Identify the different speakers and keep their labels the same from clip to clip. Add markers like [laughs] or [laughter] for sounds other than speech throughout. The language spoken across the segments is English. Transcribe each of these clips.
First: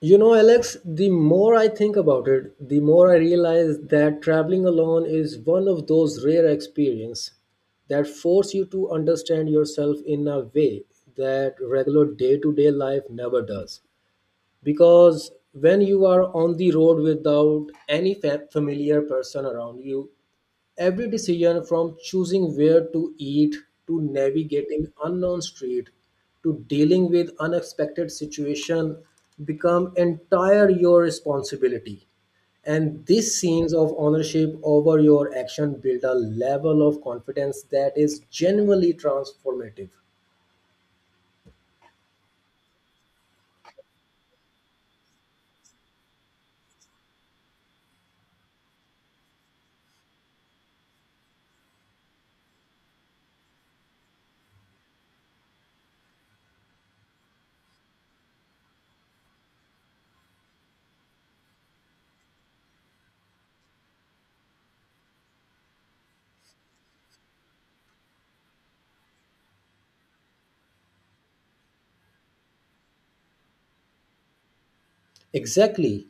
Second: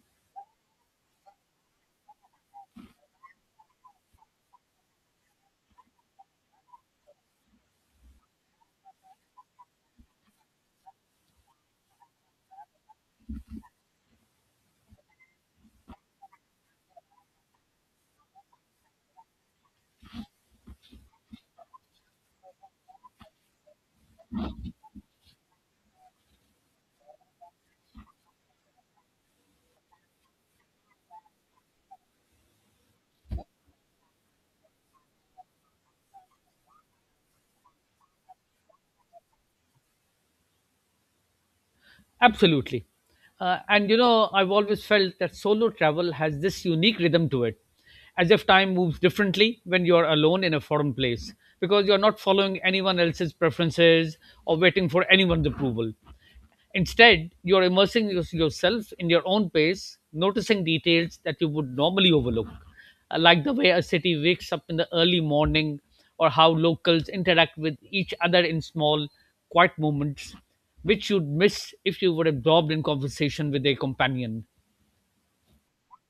Speaker 1: You know, Alex, the more I think about it, the more I realize that traveling alone is one of those rare experiences that force you to understand yourself in a way that regular day-to-day life never does. Because when you are on the road without any familiar person around you, every decision from choosing where to eat to navigating unknown street to dealing with unexpected situation become entire your responsibility. And these scenes of ownership over your action build a level of confidence that is genuinely transformative.
Speaker 2: Absolutely. And you know, I've always felt that solo travel has this unique rhythm to it, as if time moves differently when you're alone in a foreign place, because you're not following anyone else's preferences or waiting for anyone's approval. Instead, you're immersing yourself in your own pace, noticing details that you would normally overlook, like the way a city wakes up in the early morning or how locals interact with each other in small, quiet moments, which you'd miss if you were absorbed in conversation with a companion.
Speaker 1: Exactly.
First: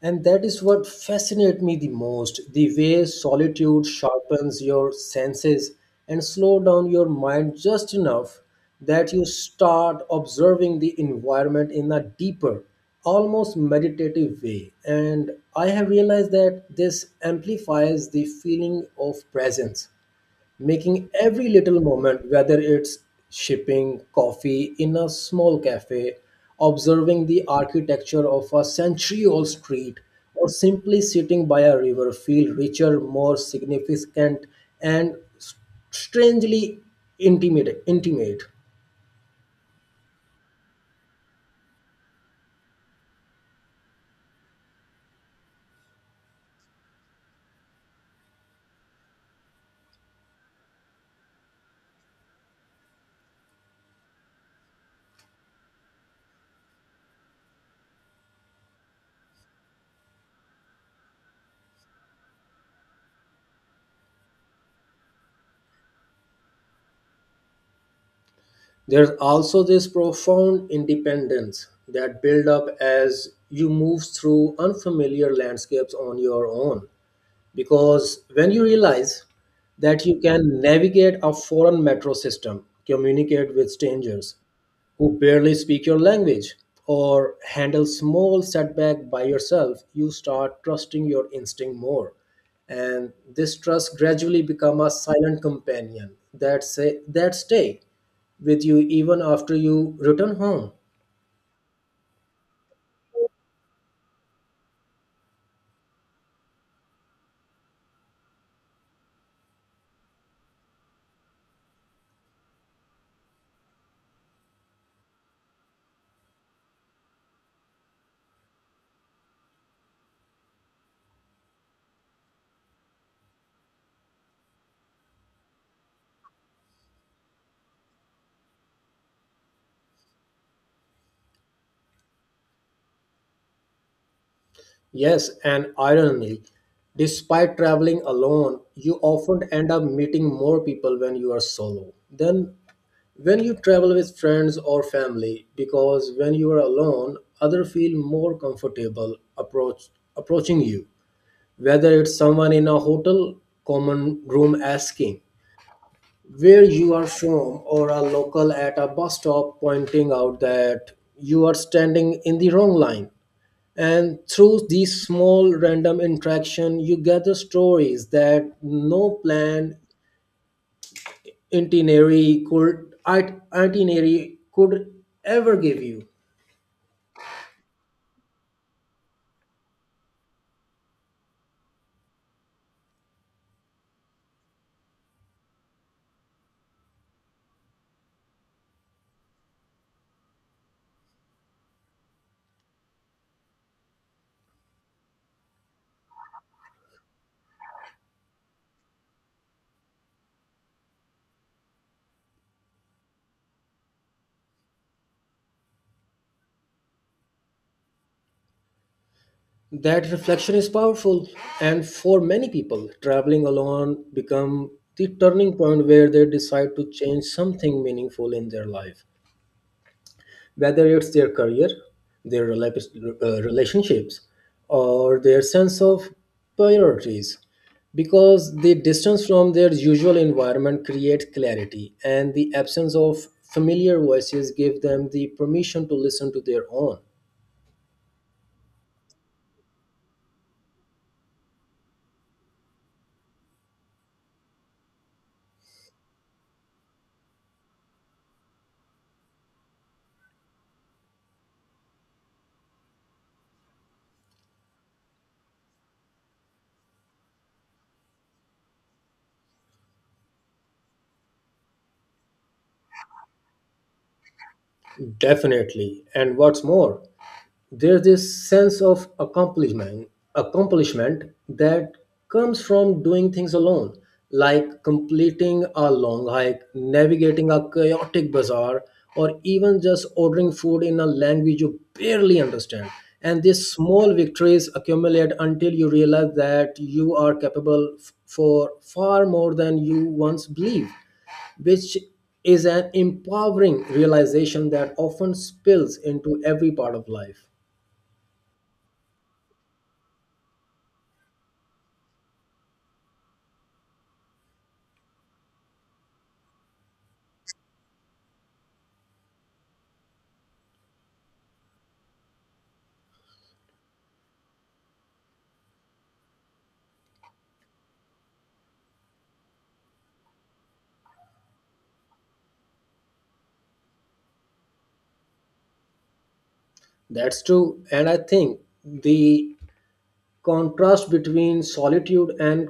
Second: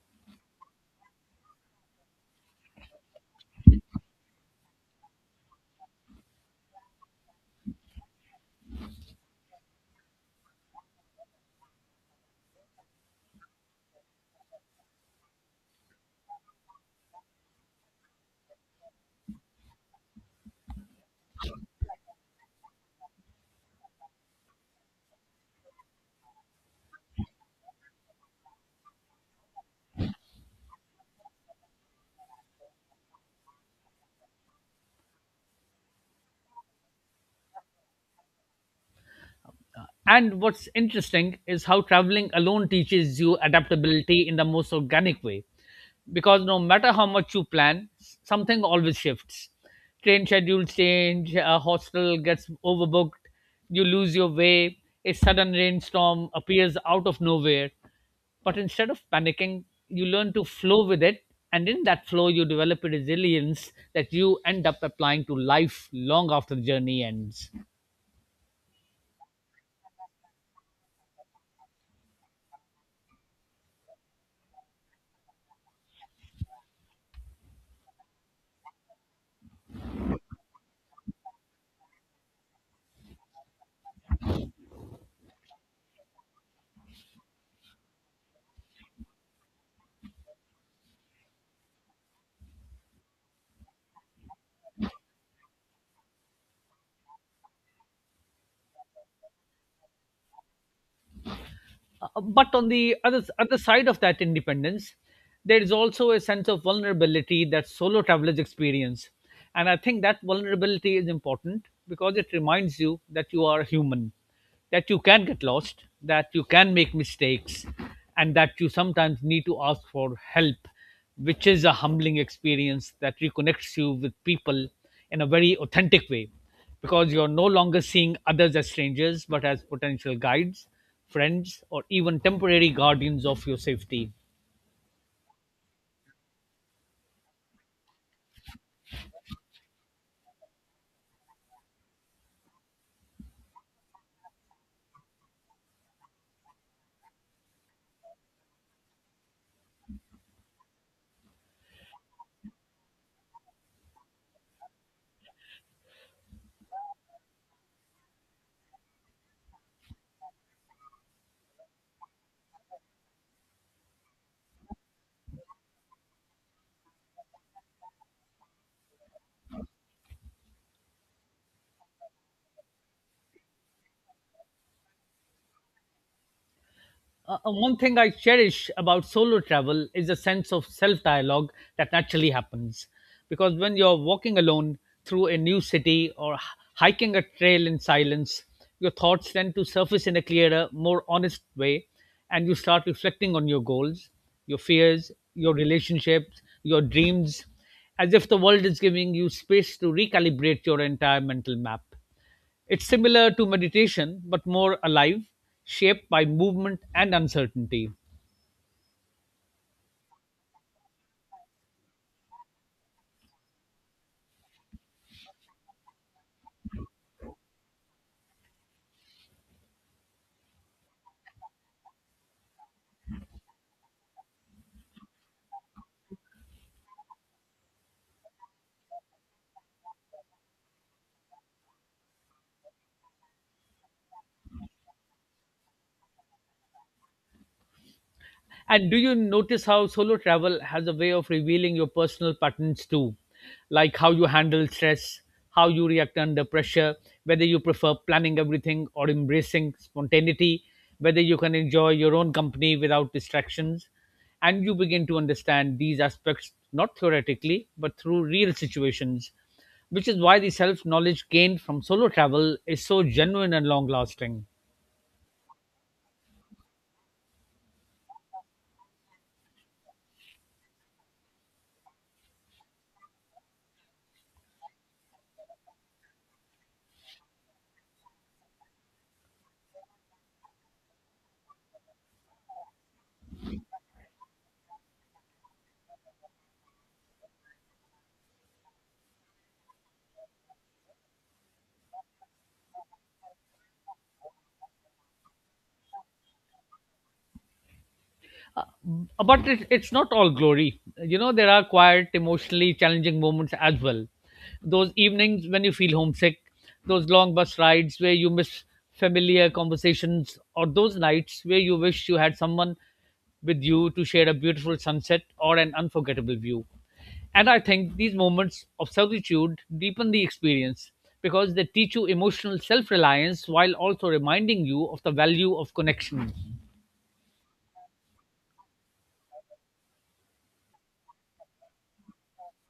Speaker 1: And that is what fascinates me the most, the way solitude sharpens your senses and slow down your mind just enough that you start observing the environment in a deeper, almost meditative way. And I have realized that this amplifies the feeling of presence making every little moment, whether it's sipping coffee in a small cafe, observing the architecture of a century old street, or simply sitting by a river, feel richer, more significant, and strangely intimate.
Speaker 2: And what's interesting is how traveling alone teaches you adaptability in the most organic way. Because no matter how much you plan, something always shifts. Train schedules change, a hostel gets overbooked, you lose your way, a sudden rainstorm appears out of nowhere. But instead of panicking, you learn to flow with it. And in that flow, you develop a resilience that you end up applying to life long after the journey ends.
Speaker 1: There's also this profound independence that build up as you move through unfamiliar landscapes on your own, because when you realize that you can navigate a foreign metro system, communicate with strangers who barely speak your language, or handle small setback by yourself, you start trusting your instinct more. And this trust gradually become a silent companion that say that stay with you even after you return home.
Speaker 2: But on the other side of that independence, there is also a sense of vulnerability that solo travelers experience, and I think that vulnerability is important because it reminds you that you are human, that you can get lost, that you can make mistakes, and that you sometimes need to ask for help, which is a humbling experience that reconnects you with people in a very authentic way because you're no longer seeing others as strangers but as potential guides, friends, or even temporary guardians of your safety.
Speaker 1: Yes, and ironically, despite traveling alone, you often end up meeting more people when you are solo than when you travel with friends or family, because when you are alone, others feel more comfortable approaching you. Whether it's someone in a hotel common room asking where you are from, or a local at a bus stop pointing out that you are standing in the wrong line, and through these small random interaction, you gather stories that no planned itinerary could ever give you.
Speaker 2: One thing I cherish about solo travel is a sense of self dialogue that naturally happens. Because when you're walking alone through a new city or hiking a trail in silence, your thoughts tend to surface in a clearer, more honest way, and you start reflecting on your goals, your fears, your relationships, your dreams, as if the world is giving you space to recalibrate your entire mental map. It's similar to meditation, but more alive, shaped by movement and uncertainty.
Speaker 1: That reflection is powerful, and for many people, traveling alone become the turning point where they decide to change something meaningful in their life, whether it's their career, their relationships, or their sense of priorities. Because the distance from their usual environment creates clarity, and the absence of familiar voices give them the permission to listen to their own.
Speaker 2: And do you notice how solo travel has a way of revealing your personal patterns too? Like how you handle stress, how you react under pressure, whether you prefer planning everything or embracing spontaneity, whether you can enjoy your own company without distractions. And you begin to understand these aspects not theoretically, but through real situations, which is why the self knowledge gained from solo travel is so genuine and long lasting.
Speaker 1: Definitely. And what's more, there's this sense of accomplishment that comes from doing things alone, like completing a long hike, navigating a chaotic bazaar, or even just ordering food in a language you barely understand. And these small victories accumulate until you realize that you are capable for far more than you once believed, which is an empowering realization that often spills into every part of life.
Speaker 2: Uh, but it's not all glory. You know, there are quiet, emotionally challenging moments as well. Those evenings when you feel homesick, those long bus rides where you miss familiar conversations, or those nights where you wish you had someone with you to share a beautiful sunset or an unforgettable view. And I think these moments of solitude deepen the experience because they teach you emotional self reliance while also reminding you of the value of connection.
Speaker 1: That's true. And I think the contrast between solitude and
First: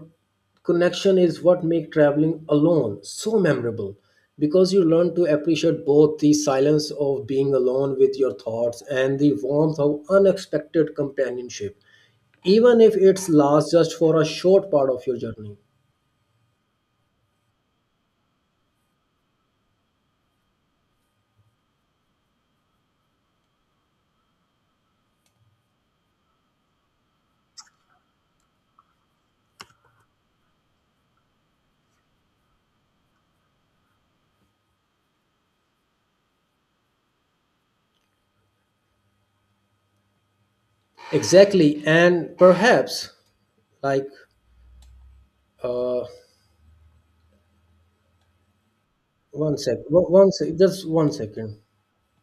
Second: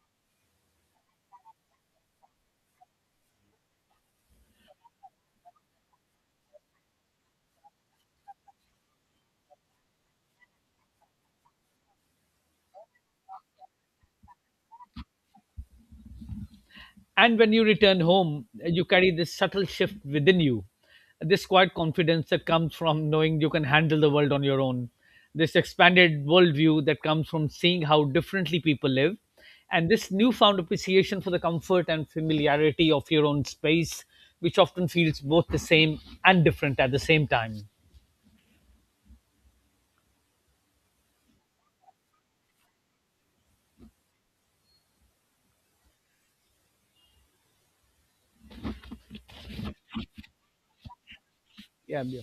Speaker 1: connection is what make traveling alone so memorable, because you learn to appreciate both the silence of being alone with your thoughts and the warmth of unexpected companionship, even if it lasts just for a short part of your journey.
Speaker 2: And when you return home, you carry this subtle shift within you, this quiet confidence that comes from knowing you can handle the world on your own, this expanded worldview that comes from seeing how differently people live, and this newfound appreciation for the comfort and familiarity of your own space, which often feels both the same and different at the same time.
Speaker 1: Exactly, and perhaps, like uh one sec one, one sec just one second.
Speaker 2: Yeah, yeah.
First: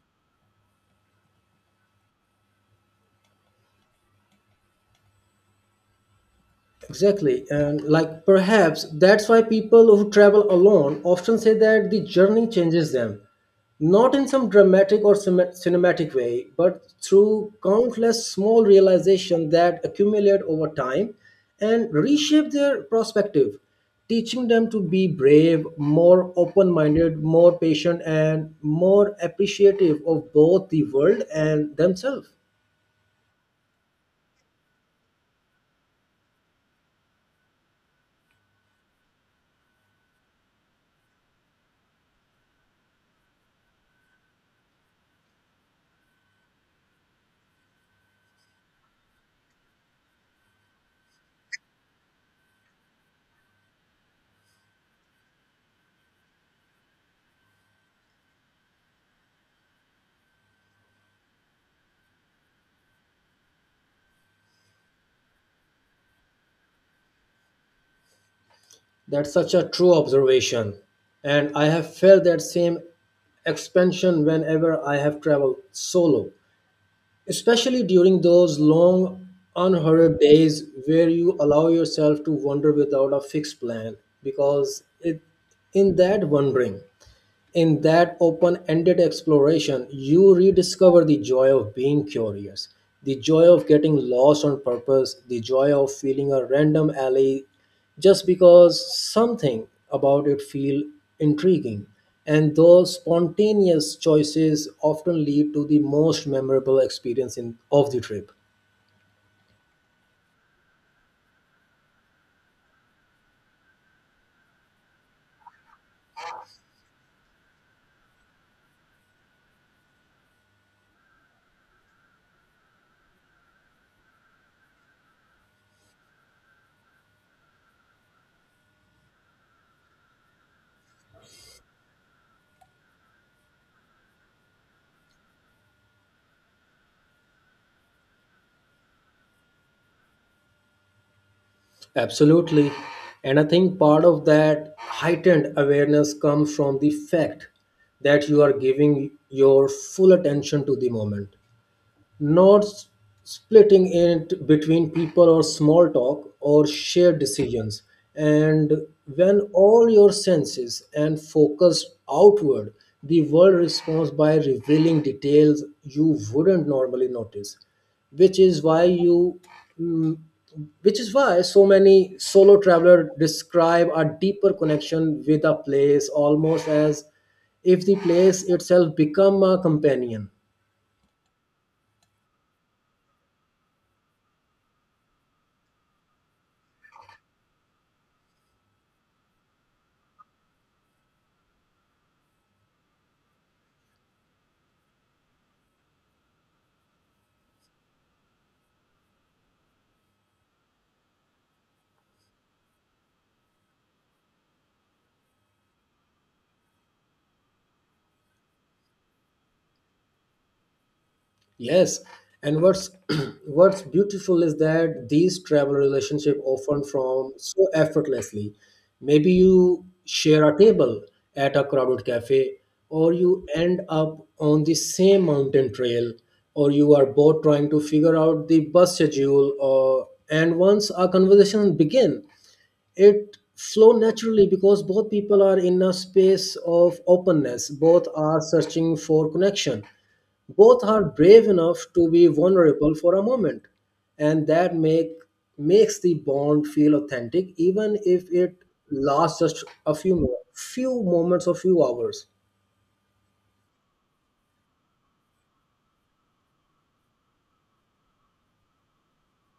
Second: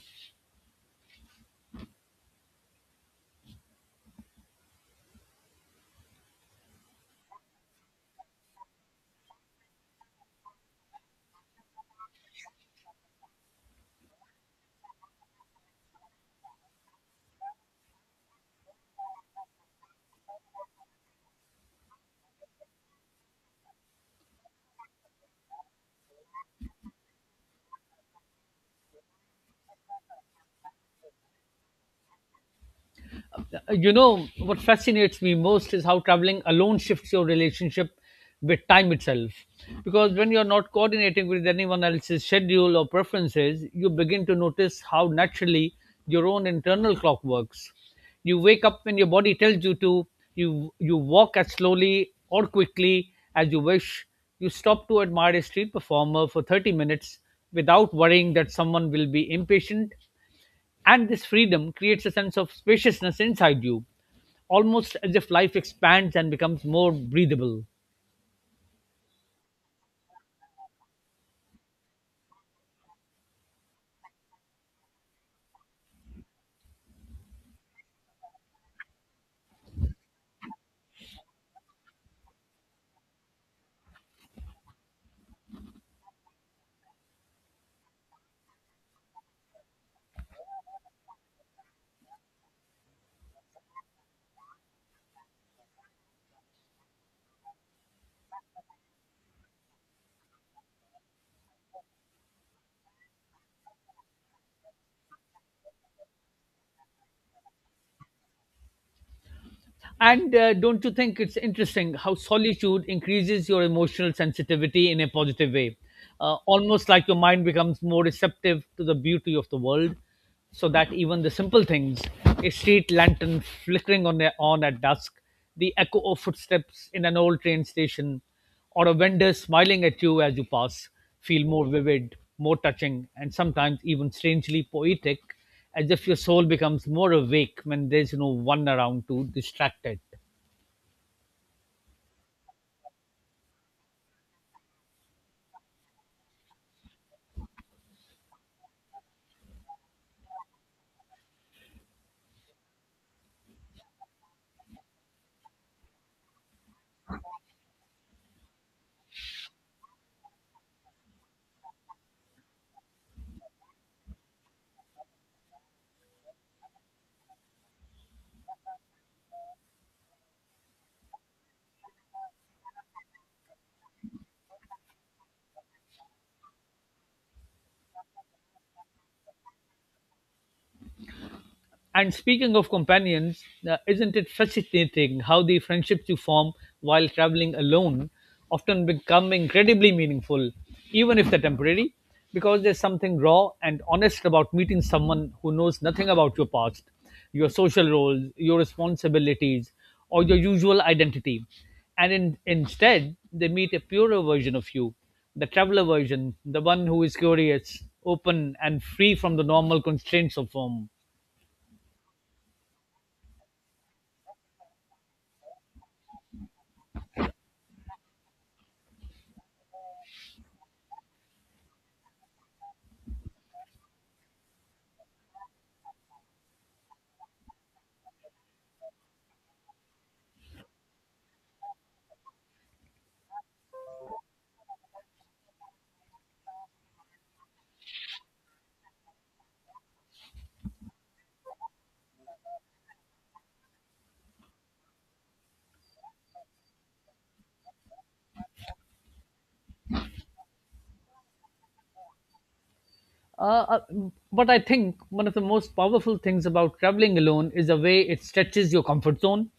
Speaker 1: Exactly. And, like, perhaps that's why people who travel alone often say that the journey changes them, not in some dramatic or cinematic way, but through countless small realizations that accumulate over time and reshape their perspective, teaching them to be brave, more open minded, more patient, and more appreciative of both the world and themselves.
Speaker 2: You know what fascinates me most is how traveling alone shifts your relationship with time itself, because when you're not coordinating with anyone else's schedule or preferences, you begin to notice how naturally your own internal clock works. You wake up when your body tells you to, you walk as slowly or quickly as you wish, you stop to admire a street performer for 30 minutes without worrying that someone will be impatient, and this freedom creates a sense of spaciousness inside you, almost as if life expands and becomes more breathable.
Speaker 1: That's such a true observation. And I have felt that same expansion whenever I have traveled solo, especially during those long, unhurried days where you allow yourself to wander without a fixed plan, because it, in that wandering, in that open ended exploration, you rediscover the joy of being curious, the joy of getting lost on purpose, the joy of feeling a random alley just because something about it feel intriguing. And those spontaneous choices often lead to the most memorable experience of the trip.
Speaker 2: And don't you think it's interesting how solitude increases your emotional sensitivity in a positive way? Almost like your mind becomes more receptive to the beauty of the world, so that even the simple things, a street lantern flickering on at dusk, the echo of footsteps in an old train station, or a vendor smiling at you as you pass, feel more vivid, more touching, and sometimes even strangely poetic, as if your soul becomes more awake when there's no one around to distract it.
Speaker 1: Absolutely. And I think part of that heightened awareness comes from the fact that you are giving your full attention to the moment, not splitting it between people or small talk or shared decisions. And when all your senses and focus outward, the world responds by revealing details you wouldn't normally notice, which is why you. mm, which is why so many solo travelers describe a deeper connection with a place, almost as if the place itself become a companion.
Speaker 2: And speaking of companions, isn't it fascinating how the friendships you form while traveling alone often become incredibly meaningful, even if they're temporary? Because there's something raw and honest about meeting someone who knows nothing about your past, your social roles, your responsibilities, or your usual identity. And instead, they meet a purer version of you, the traveler version, the one who is curious, open, and free from the normal constraints of home.
Speaker 1: Yes, and what's [clears throat] what's beautiful is that these travel relationships often from so effortlessly. Maybe you share a table at a crowded cafe, or you end up on the same mountain trail, or you are both trying to figure out the bus schedule, or and once our conversation begin, it flow naturally because both people are in a space of openness, both are searching for connection, both are brave enough to be vulnerable for a moment, and that makes the bond feel authentic even if it lasts just a few moments or few hours.
Speaker 2: Uh, uh, but I think one of the most powerful things about traveling alone is the way it stretches your comfort zone,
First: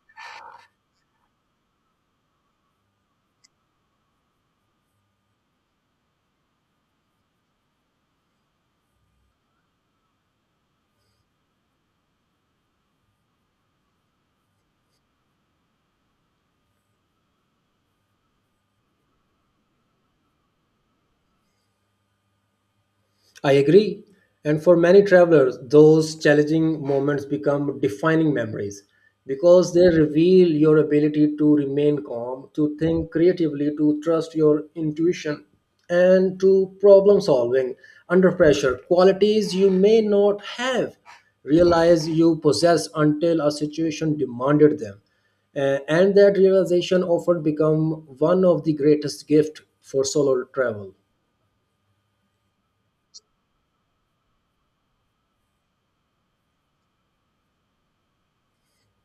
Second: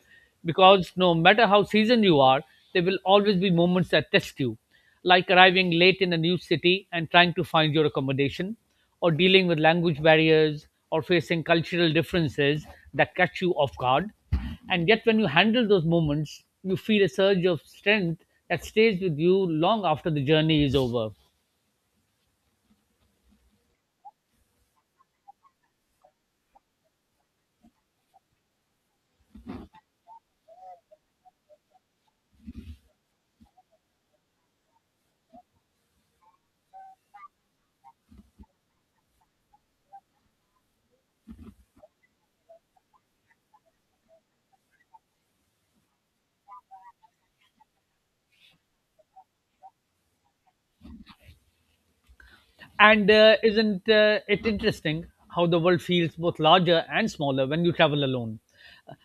Speaker 2: because no matter how seasoned you are, there will always be moments that test you, like arriving late in a new city and trying to find your accommodation, or dealing with language barriers, or facing cultural differences that catch you off guard. And yet, when you handle those moments, you feel a surge of strength that stays with you long after the journey is over.
Speaker 1: I agree. And for many travelers, those challenging moments become defining memories because they reveal your ability to remain calm, to think creatively, to trust your intuition, and to problem solving under pressure. Qualities you may not have realized you possess until a situation demanded them. And that realization often become one of the greatest gift for solo travel.
Speaker 2: And isn't it interesting how the world feels both larger and smaller when you travel alone?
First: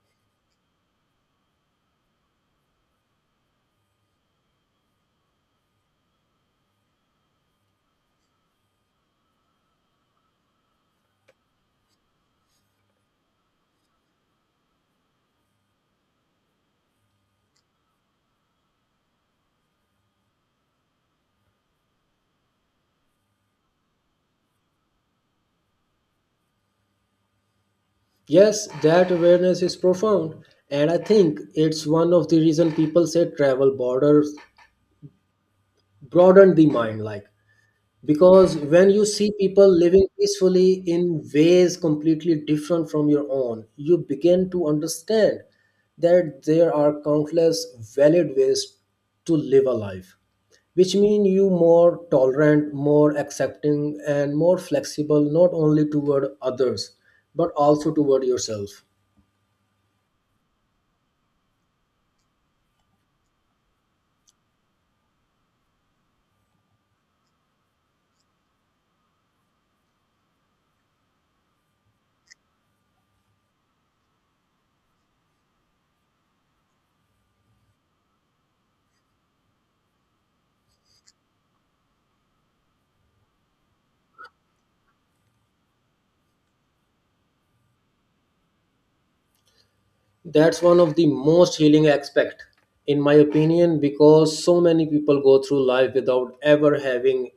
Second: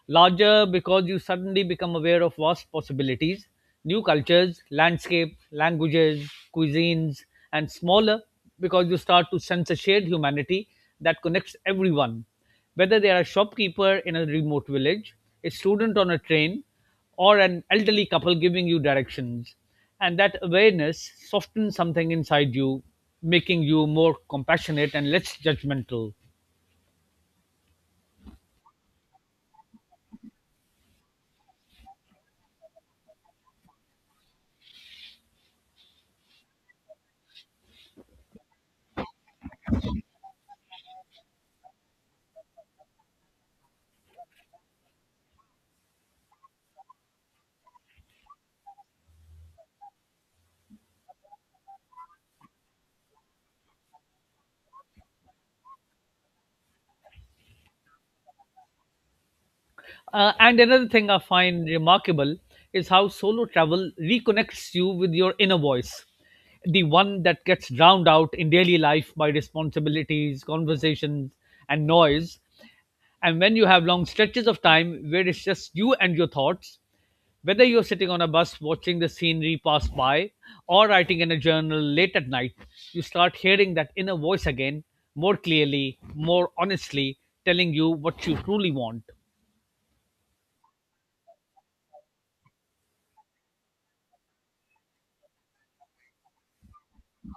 Speaker 2: Larger because you suddenly become aware of vast possibilities, new cultures, landscape, languages, cuisines, and smaller because you start to sense a shared humanity that connects everyone. Whether they are a shopkeeper in a remote village, a student on a train, or an elderly couple giving you directions, and that awareness softens something inside you, making you more compassionate and less judgmental.
Speaker 1: Yes, that awareness is profound, and I think it's one of the reason people say travel borders broaden the mind, like, because when you see people living peacefully in ways completely different from your own, you begin to understand that there are countless valid ways to live a life, which mean you more tolerant, more accepting, and more flexible not only toward others but also toward yourself.
Speaker 2: And another thing I find remarkable is how solo travel reconnects you with your inner voice, the one that gets drowned out in daily life by responsibilities, conversations, and noise. And when you have long stretches of time where it's just you and your thoughts, whether you're sitting on a bus watching the scenery pass by or writing in a journal late at night, you start hearing that inner voice again, more clearly, more honestly, telling you what you truly want.
Speaker 1: That's one of the most healing aspect in my opinion, because so many people go through life without ever having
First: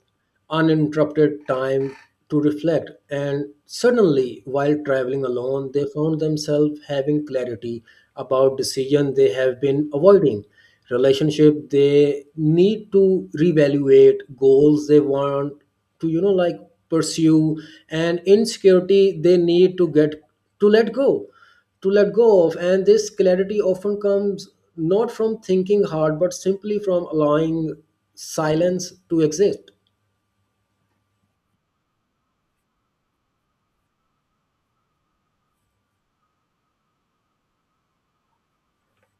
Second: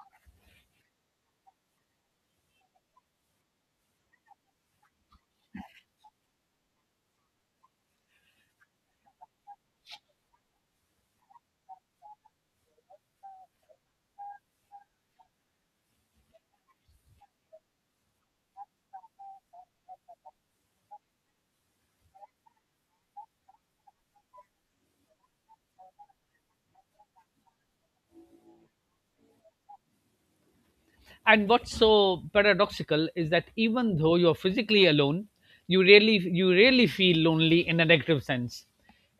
Speaker 1: uninterrupted time to reflect, and suddenly while traveling alone they found themselves having clarity about decision they have been avoiding, relationship they need to reevaluate, goals they want to like pursue, and insecurity they need to get to let go to let go of. And this clarity often comes not from thinking hard, but simply from allowing silence to exist.
Speaker 2: And what's so paradoxical is that even though you're physically alone, you really feel lonely in a negative sense.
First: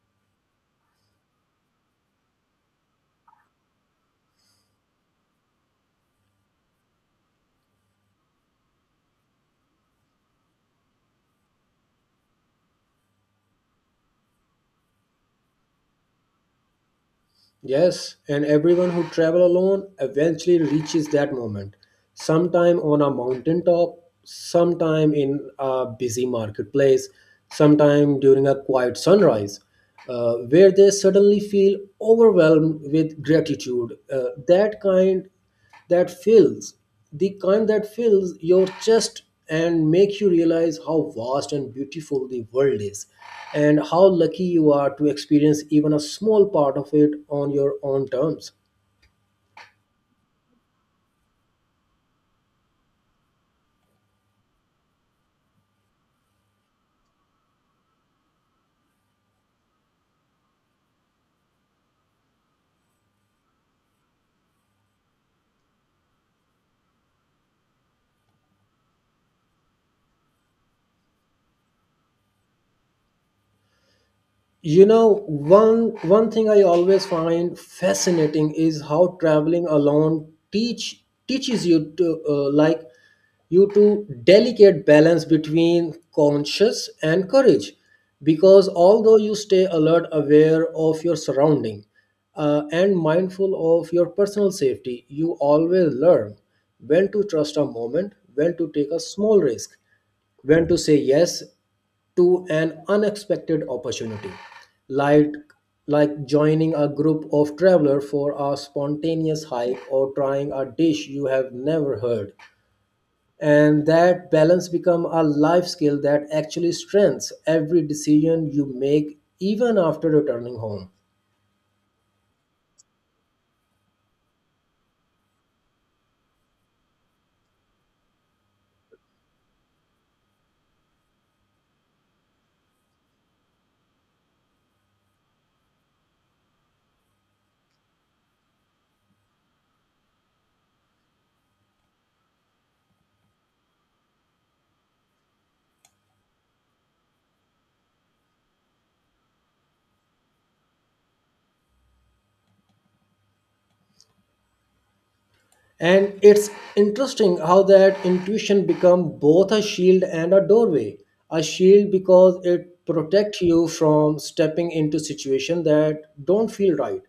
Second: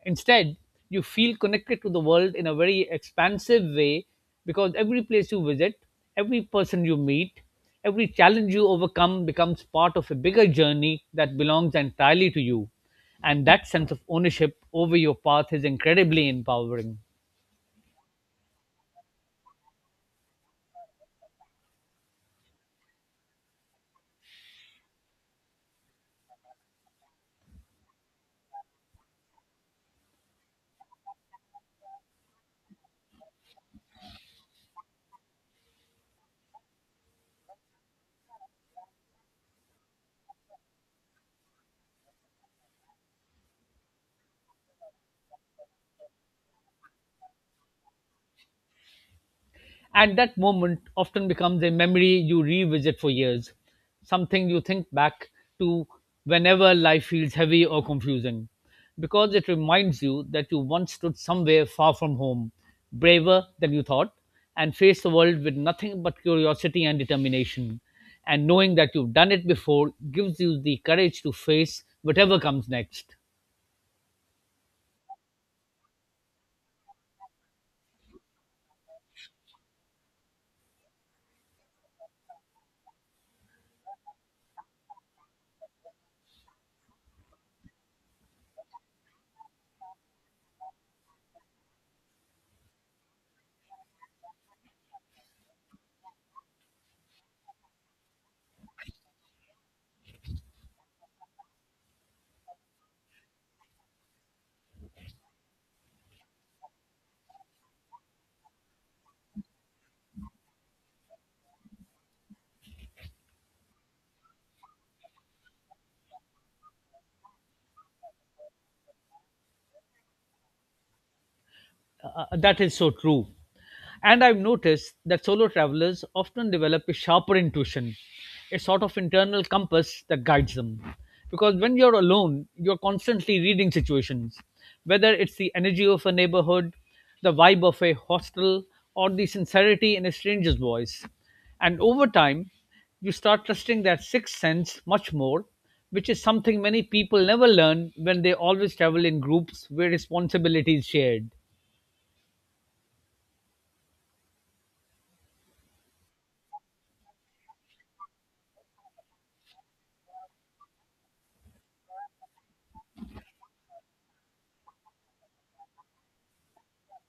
Speaker 2: Instead, you feel connected to the world in a very expansive way because every place you visit, every person you meet, every challenge you overcome becomes part of a bigger journey that belongs entirely to you. And that sense of ownership over your path is incredibly empowering.
Speaker 1: Yes, and everyone who travel alone eventually reaches that moment, sometime on a mountaintop, sometime in a busy marketplace, sometime during a quiet sunrise, where they suddenly feel overwhelmed with gratitude. That kind that fills the kind that fills your chest and make you realize how vast and beautiful the world is, and how lucky you are to experience even a small part of it on your own terms.
Speaker 2: And that moment often becomes a memory you revisit for years, something you think back to whenever life feels heavy or confusing, because it reminds you that you once stood somewhere far from home, braver than you thought, and faced the world with nothing but curiosity and determination. And knowing that you've done it before gives you the courage to face whatever comes next.
Speaker 1: You know, one thing I always find fascinating is how traveling alone teaches you to delicate balance between conscious and courage, because although you stay alert, aware of your surrounding, and mindful of your personal safety, you always learn when to trust a moment, when to take a small risk, when to say yes to an unexpected opportunity, like like joining a group of travelers for a spontaneous hike or trying a dish you have never heard. And that balance become a life skill that actually strengthens every decision you make even after returning home.
Speaker 2: That is so true. And I've noticed that solo travelers often develop a sharper intuition, a sort of internal compass that guides them. Because when you're alone, you're constantly reading situations, whether it's the energy of a neighborhood, the vibe of a hostel, or the sincerity in a stranger's voice. And over time, you start trusting that sixth sense much more, which is something many people never learn when they always travel in groups where responsibility is shared.
Speaker 1: And it's interesting how that intuition become both a shield and a doorway. A shield because it protects you from stepping into situation that don't feel right,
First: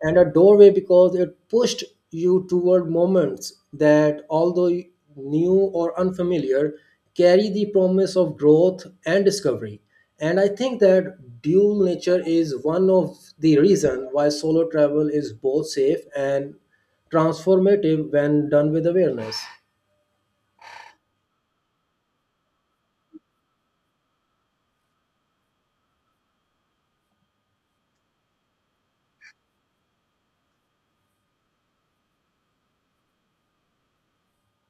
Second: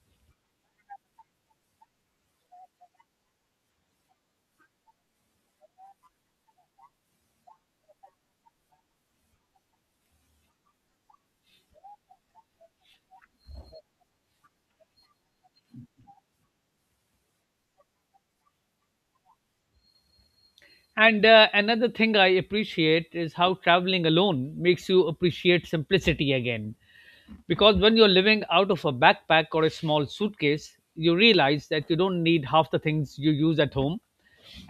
Speaker 1: and a doorway because it pushed you toward moments that, although new or unfamiliar, carry the promise of growth and discovery. And I think that dual nature is one of the reason why solo travel is both safe and transformative when done with awareness.
Speaker 2: And another thing I appreciate is how traveling alone makes you appreciate simplicity again. Because when you're living out of a backpack or a small suitcase, you realize that you don't need half the things you use at home.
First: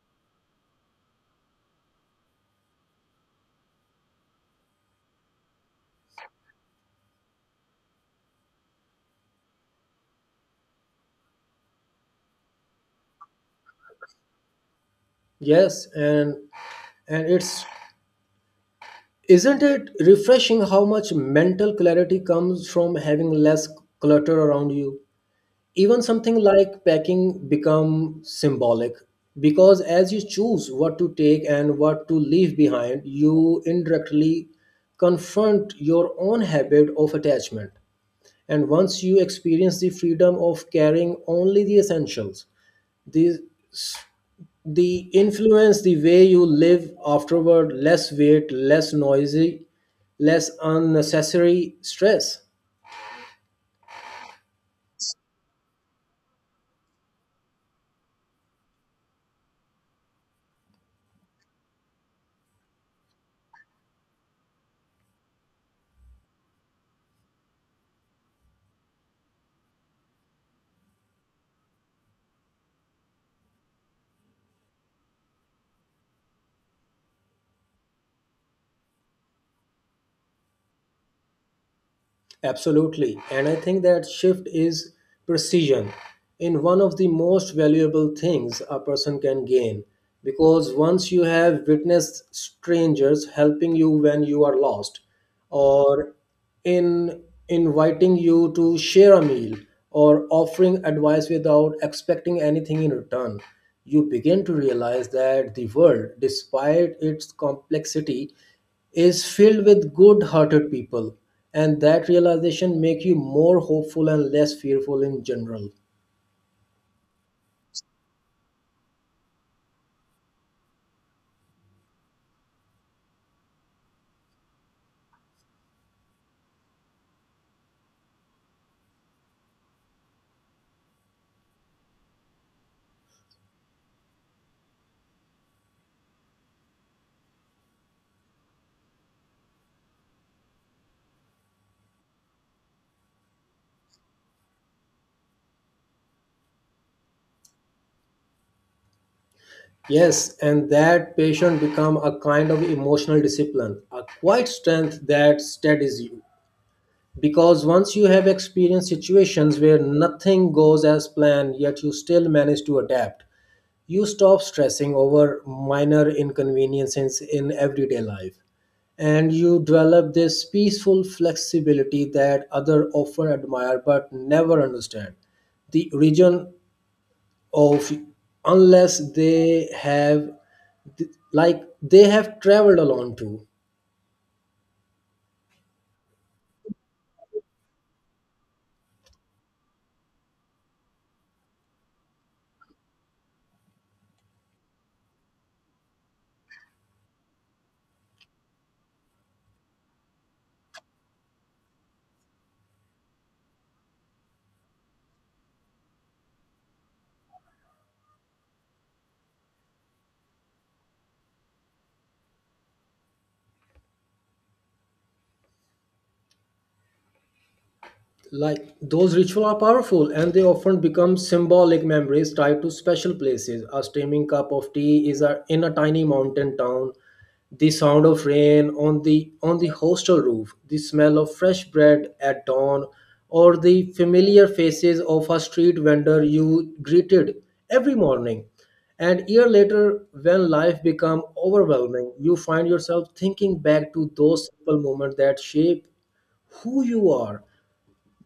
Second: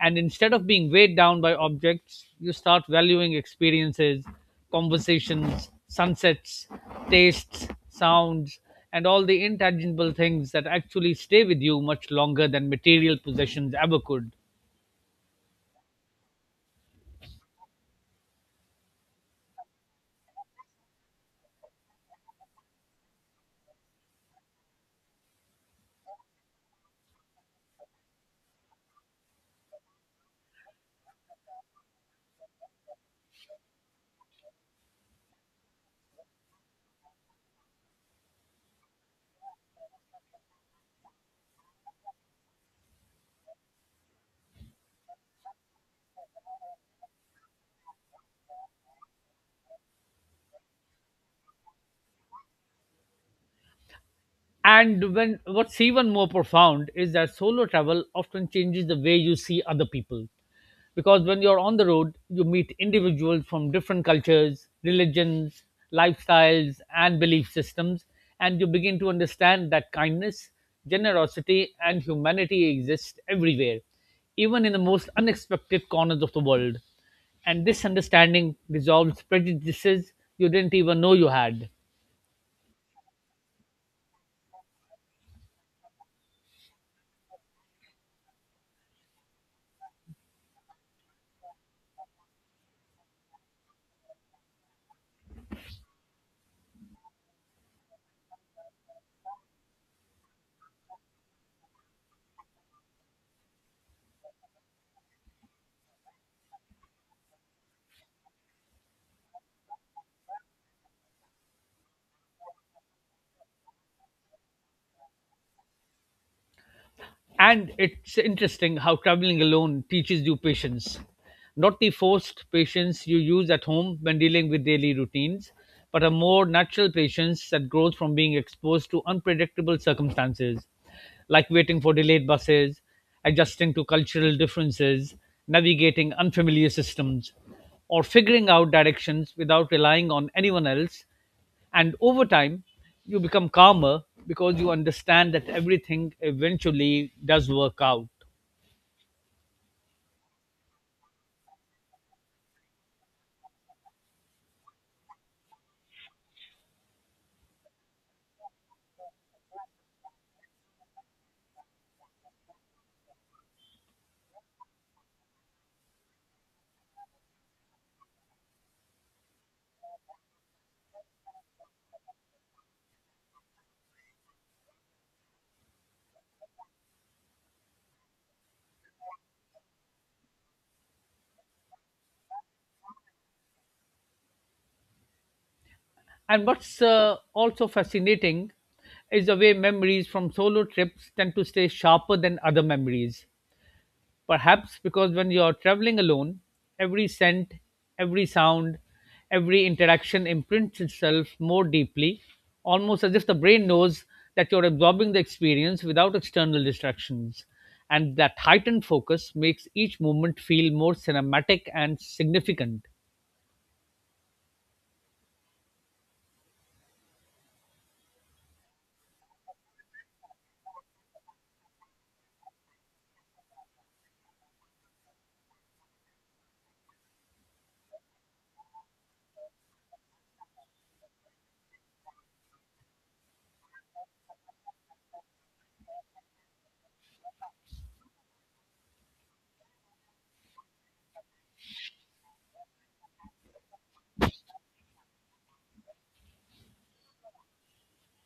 Speaker 2: And instead of being weighed down by objects, you start valuing experiences, conversations, sunsets, tastes, sounds, and all the intangible things that actually stay with you much longer than material possessions ever could.
Speaker 1: Yes and and it's isn't it refreshing how much mental clarity comes from having less clutter around you. Even something like packing become symbolic, because as you choose what to take and what to leave behind you indirectly confront your own habit of attachment, and once you experience the freedom of carrying only the essentials, these the influence the way you live afterward: less weight, less noisy, less unnecessary stress.
Speaker 2: And when what's even more profound is that solo travel often changes the way you see other people. Because when you're on the road, you meet individuals from different cultures, religions, lifestyles, and belief systems, and you begin to understand that kindness, generosity, and humanity exist everywhere, even in the most unexpected corners of the world. And this understanding dissolves prejudices you didn't even know you had.
Speaker 1: Absolutely. And I think that shift is precision in one of the most valuable things a person can gain. Because once you have witnessed strangers helping you when you are lost, or in inviting you to share a meal, or offering advice without expecting anything in return, you begin to realize that the world, despite its complexity, is filled with good-hearted people, and that realization make you more hopeful and less fearful in general.
Speaker 2: And it's interesting how traveling alone teaches you patience. Not the forced patience you use at home when dealing with daily routines, but a more natural patience that grows from being exposed to unpredictable circumstances, like waiting for delayed buses, adjusting to cultural differences, navigating unfamiliar systems, or figuring out directions without relying on anyone else, and over time you become calmer because you understand that everything eventually does work out.
Speaker 1: Yes, and that patience become a kind of emotional discipline, a quiet strength that steadies you, because once you have experienced situations where nothing goes as planned, yet you still manage to adapt. You stop stressing over minor inconveniences in everyday life, and you develop this peaceful flexibility that others often admire but never understand. The origin of, unless they have, like, they have traveled along too.
Speaker 2: And what's also fascinating is the way memories from solo trips tend to stay sharper than other memories. Perhaps because when you're traveling alone, every scent, every sound, every interaction imprints itself more deeply, almost as if the brain knows that you're absorbing the experience without external distractions. And that heightened focus makes each moment feel more cinematic and significant.
Speaker 1: Like, those rituals are powerful, and they often become symbolic memories tied to special places. A steaming cup of tea is a, in a tiny mountain town, the sound of rain on the hostel roof, the smell of fresh bread at dawn, or the familiar faces of a street vendor you greeted every morning. And year later, when life become overwhelming, you find yourself thinking back to those simple moments that shape who you are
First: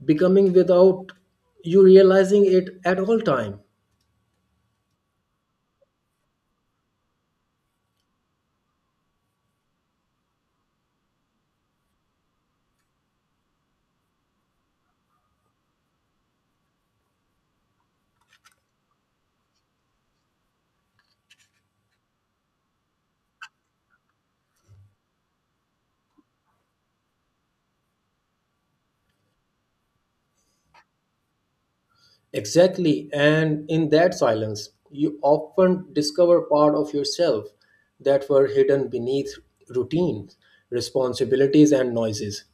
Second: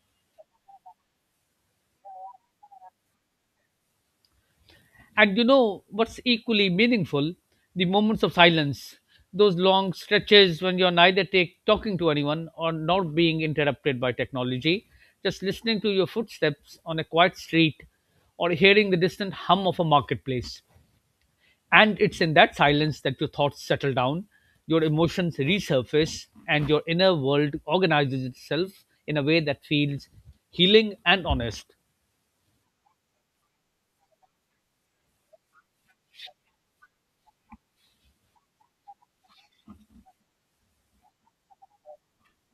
Speaker 1: becoming without you realizing it at all time.
Speaker 2: And you know what's equally meaningful? The moments of silence, those long stretches when you're neither take, talking to anyone or not being interrupted by technology, just listening to your footsteps on a quiet street or hearing the distant hum of a marketplace. And it's in that silence that your thoughts settle down, your emotions resurface, and your inner world organizes itself in a way that feels healing and honest.
Speaker 1: Exactly, and in that silence you often discover part of yourself that were hidden beneath routines, responsibilities, and noises.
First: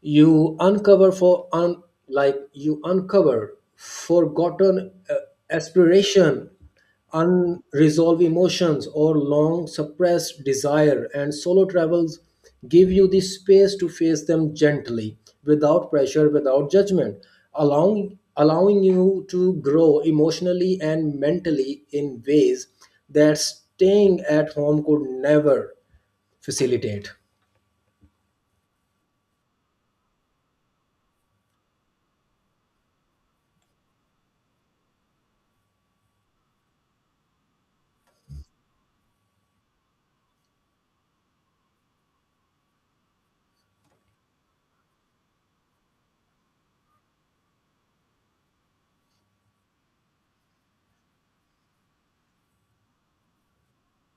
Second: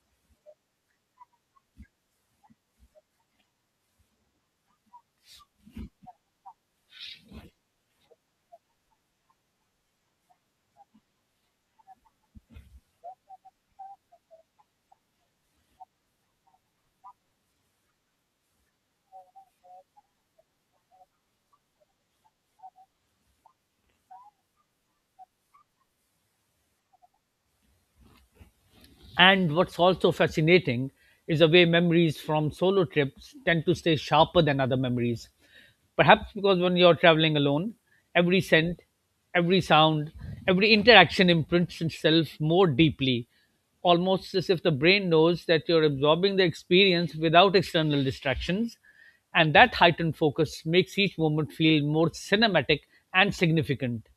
Speaker 1: You uncover for you uncover forgotten aspiration, unresolved emotions, or long suppressed desire, and solo travels give you the space to face them gently, without pressure, without judgment, allowing you to grow emotionally and mentally in ways that staying at home could never facilitate.
Speaker 2: And what's also fascinating is the way memories from solo trips tend to stay sharper than other memories. Perhaps because when you're traveling alone, every scent, every sound, every interaction imprints itself more deeply, almost as if the brain knows that you're absorbing the experience without external distractions. And that heightened focus makes each moment feel more cinematic and significant.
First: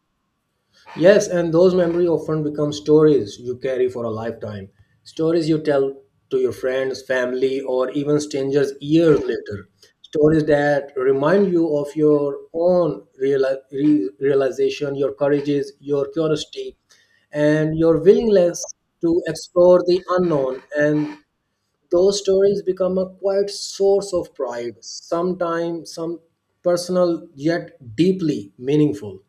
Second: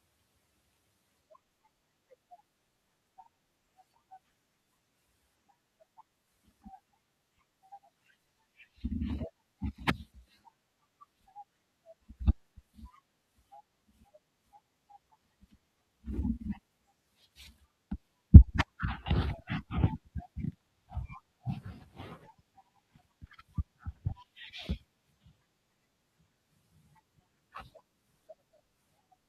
Speaker 1: Yes, and those memories often become stories you carry for a lifetime. Stories you tell to your friends, family, or even strangers years later. Stories that remind you of your own realization, your courages, your curiosity, and your willingness to explore the unknown. And those stories become a quiet source of pride, sometimes some personal yet deeply meaningful.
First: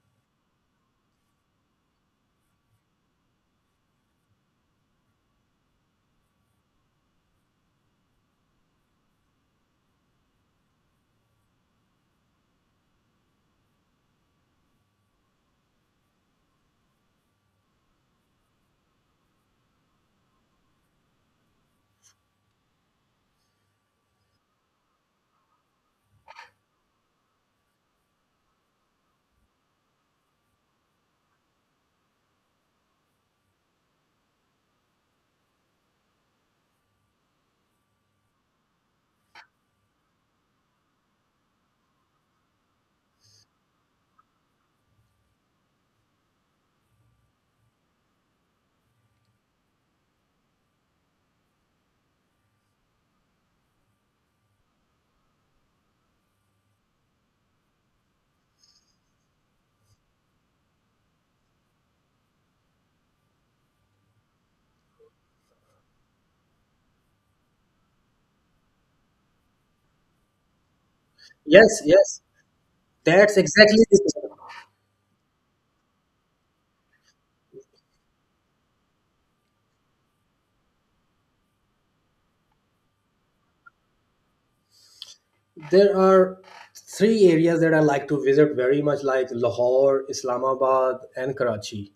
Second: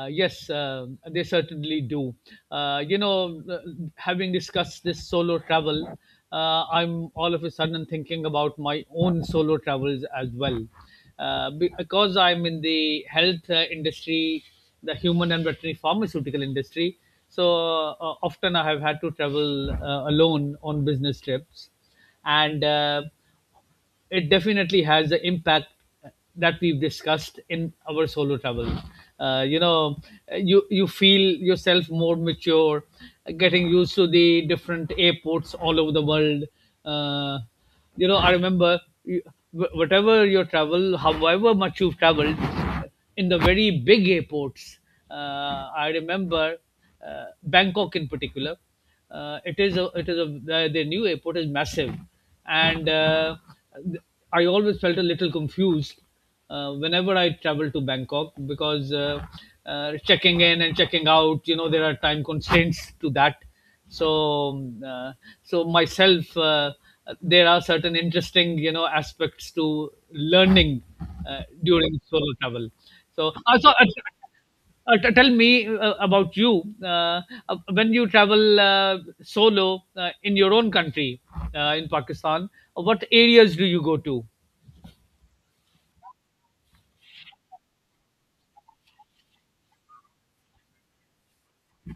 Speaker 2: Yes, they certainly do. Uh, you know, uh, Having discussed this solo travel, I'm all of a sudden thinking about my own solo travels as well. Because I'm in the health industry, the human and veterinary pharmaceutical industry, so often I have had to travel alone on business trips, and it definitely has the impact that we've discussed in our solo travels. Uh, you know, you feel yourself more mature, getting used to the different airports all over the world. Uh, I remember whatever your travel, however much you've traveled, in the very big airports. I remember Bangkok in particular. It is a, the new airport is massive, and I always felt a little confused whenever I travel to Bangkok, because checking in and checking out, you know, there are time constraints to that. So, um, uh, so myself, there are certain interesting, you know, aspects to learning
Speaker 1: Yes,
Speaker 2: during
Speaker 1: yes.
Speaker 2: solo travel. So,
Speaker 1: That's
Speaker 2: also,
Speaker 1: exactly the thing.
Speaker 2: tell me about you, when you travel solo in your own country, in Pakistan. What areas do you go to?
Speaker 1: There are three areas that I like to visit very much, like Lahore, Islamabad, and Karachi.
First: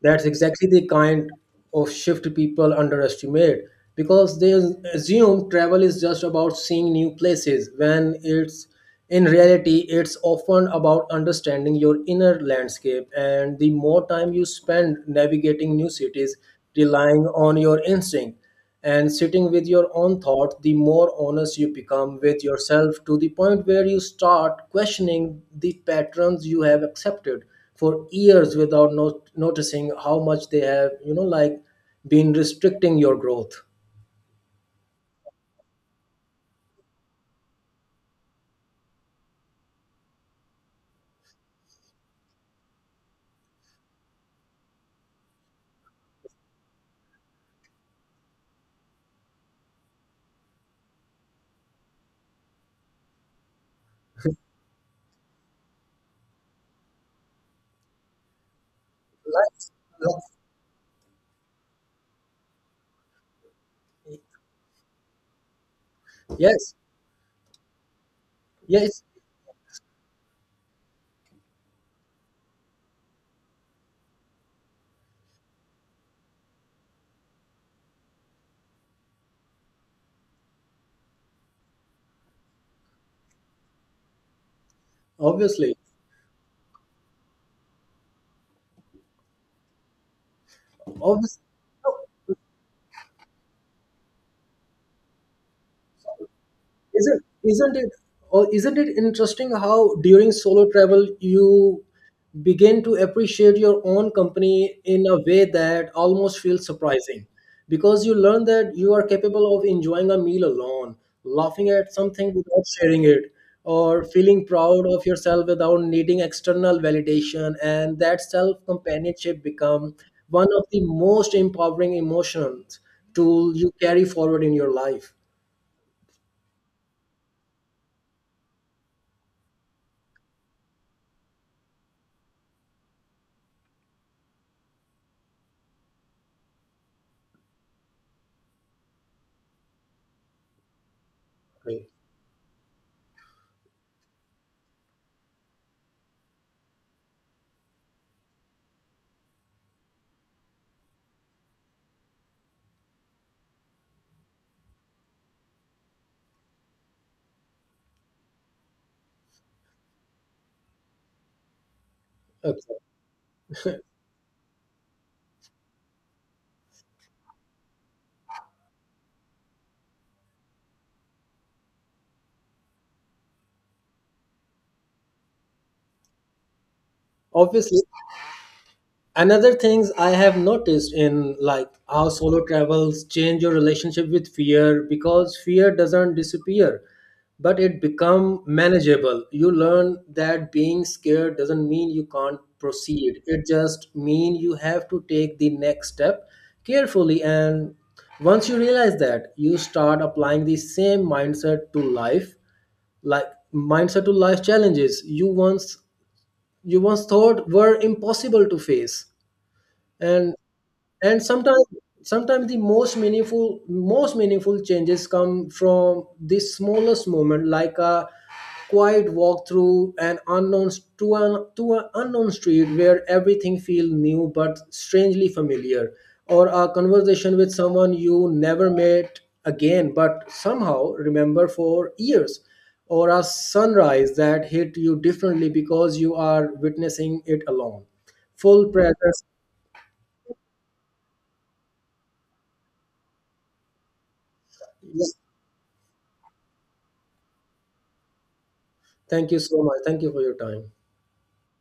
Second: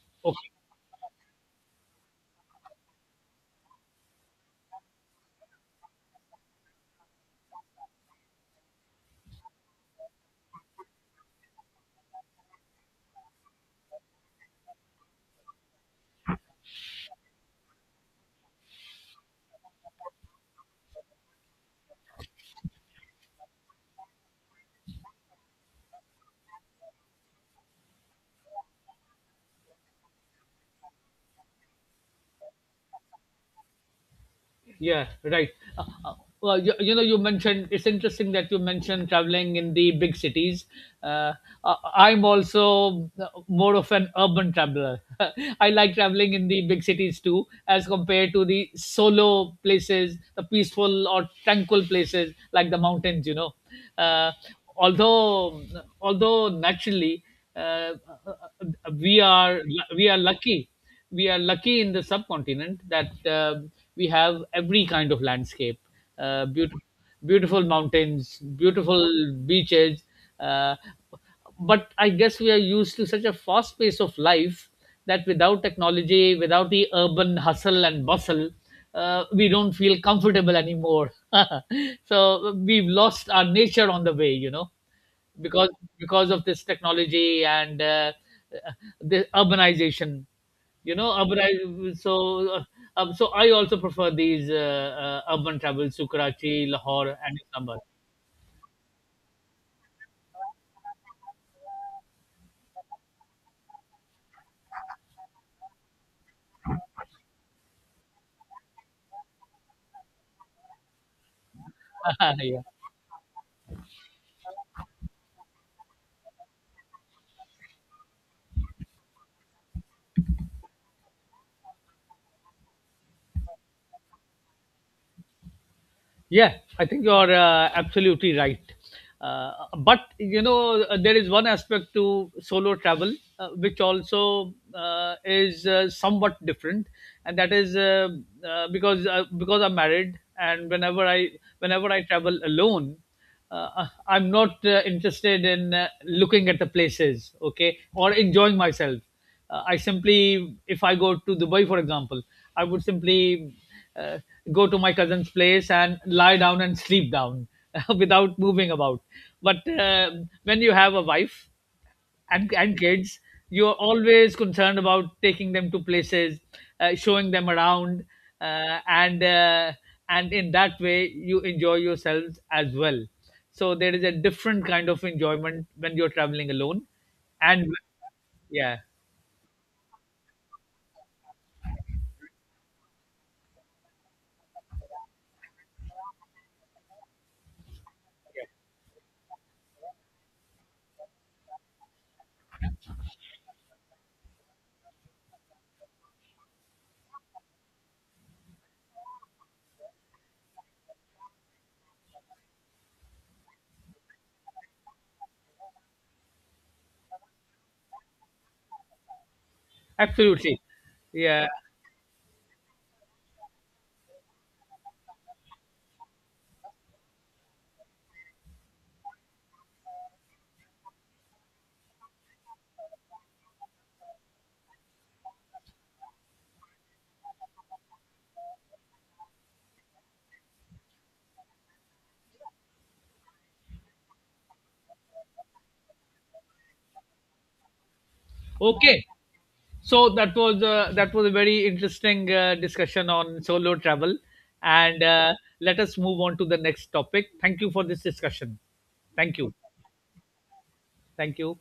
Speaker 1: That's exactly the kind of shift people underestimate, because they assume travel is just about seeing new places, when it's in reality it's often about understanding your inner landscape. And the more time you spend navigating new cities, relying on your instinct, and sitting with your own thought, the more honest you become with yourself, to the point where you start questioning the patterns you have accepted for years without noticing how much they have, you know, like, been restricting your growth.
Speaker 2: Yeah, right. Uh, uh, well, you know, you mentioned it's interesting that you mentioned traveling in the big cities. Uh, I- I'm also more of an urban traveler. [laughs] I like traveling in the big cities too, as compared to the solo places, the peaceful or tranquil places like the mountains. You know, uh, although although naturally, uh, uh, uh, we are
Speaker 1: Like-
Speaker 2: we are lucky we are lucky in the subcontinent that we
Speaker 1: like-
Speaker 2: have every kind of landscape,
Speaker 1: yes,
Speaker 2: beautiful beautiful mountains,
Speaker 1: yes.
Speaker 2: beautiful beaches, uh, but I guess we are used to such a fast pace of life that without technology, without the urban hustle and bustle, we don't feel comfortable anymore. [laughs] So we've lost our nature on the way, you know, because
Speaker 1: Obviously.
Speaker 2: of this technology and uh, the urbanization, you know urban
Speaker 1: Obviously.
Speaker 2: I, so so I also prefer these urban travels to Karachi, Lahore,
Speaker 1: Isn't
Speaker 2: and
Speaker 1: isn't
Speaker 2: Islamabad.
Speaker 1: it isn't it interesting how during solo travel you begin to appreciate your own company in a way that almost feels surprising, because you learn that you are capable of enjoying a meal alone, laughing at something
Speaker 2: [laughs] Yeah,
Speaker 1: without sharing it, or feeling proud of yourself without needing external validation. And that self companionship become one of the most empowering emotions tool you carry forward in your life.
Speaker 2: yeah, I think you're absolutely right. uh, but you know, there is one aspect to solo travel, which also is somewhat different, and that is because I'm married, and
Speaker 1: Right.
Speaker 2: whenever I travel alone, I'm not interested in looking at the places, okay, or enjoying myself. I simply, if I go to Dubai, for example, I would simply uh, go to my cousin's place and lie down and sleep down [laughs] without moving about. But when you have a wife, and
Speaker 1: Okay.
Speaker 2: kids, you're always concerned about taking them to places, showing them around, uh, and uh, and in that way you enjoy yourselves as well. So there is a different kind of enjoyment when you're traveling alone and
Speaker 1: Obviously.
Speaker 2: yeah,
Speaker 1: Another things I have noticed in, like, how solo travels change your relationship with fear, because fear doesn't disappear but it become manageable. You learn that being scared doesn't mean you can't proceed, it just mean you have to take the next step carefully. And once you realize that, you start applying the same mindset to life, like challenges you once, you once thought were impossible to face. And
Speaker 2: absolutely,
Speaker 1: and
Speaker 2: yeah.
Speaker 1: sometimes sometimes the most meaningful changes come from the smallest moment, like a quiet walk through an to an unknown street where everything feels new but strangely familiar, or a conversation with someone you never met again but somehow remember for years, or a sunrise that hit you differently because you are witnessing it alone, full
Speaker 2: Okay,
Speaker 1: presence.
Speaker 2: so that was a very interesting discussion on solo travel, and let us move on to the next topic. Thank you for this discussion.
Speaker 1: Thank
Speaker 2: Thank
Speaker 1: you
Speaker 2: you.
Speaker 1: so much. Thank you for your time.
Speaker 2: Thank you.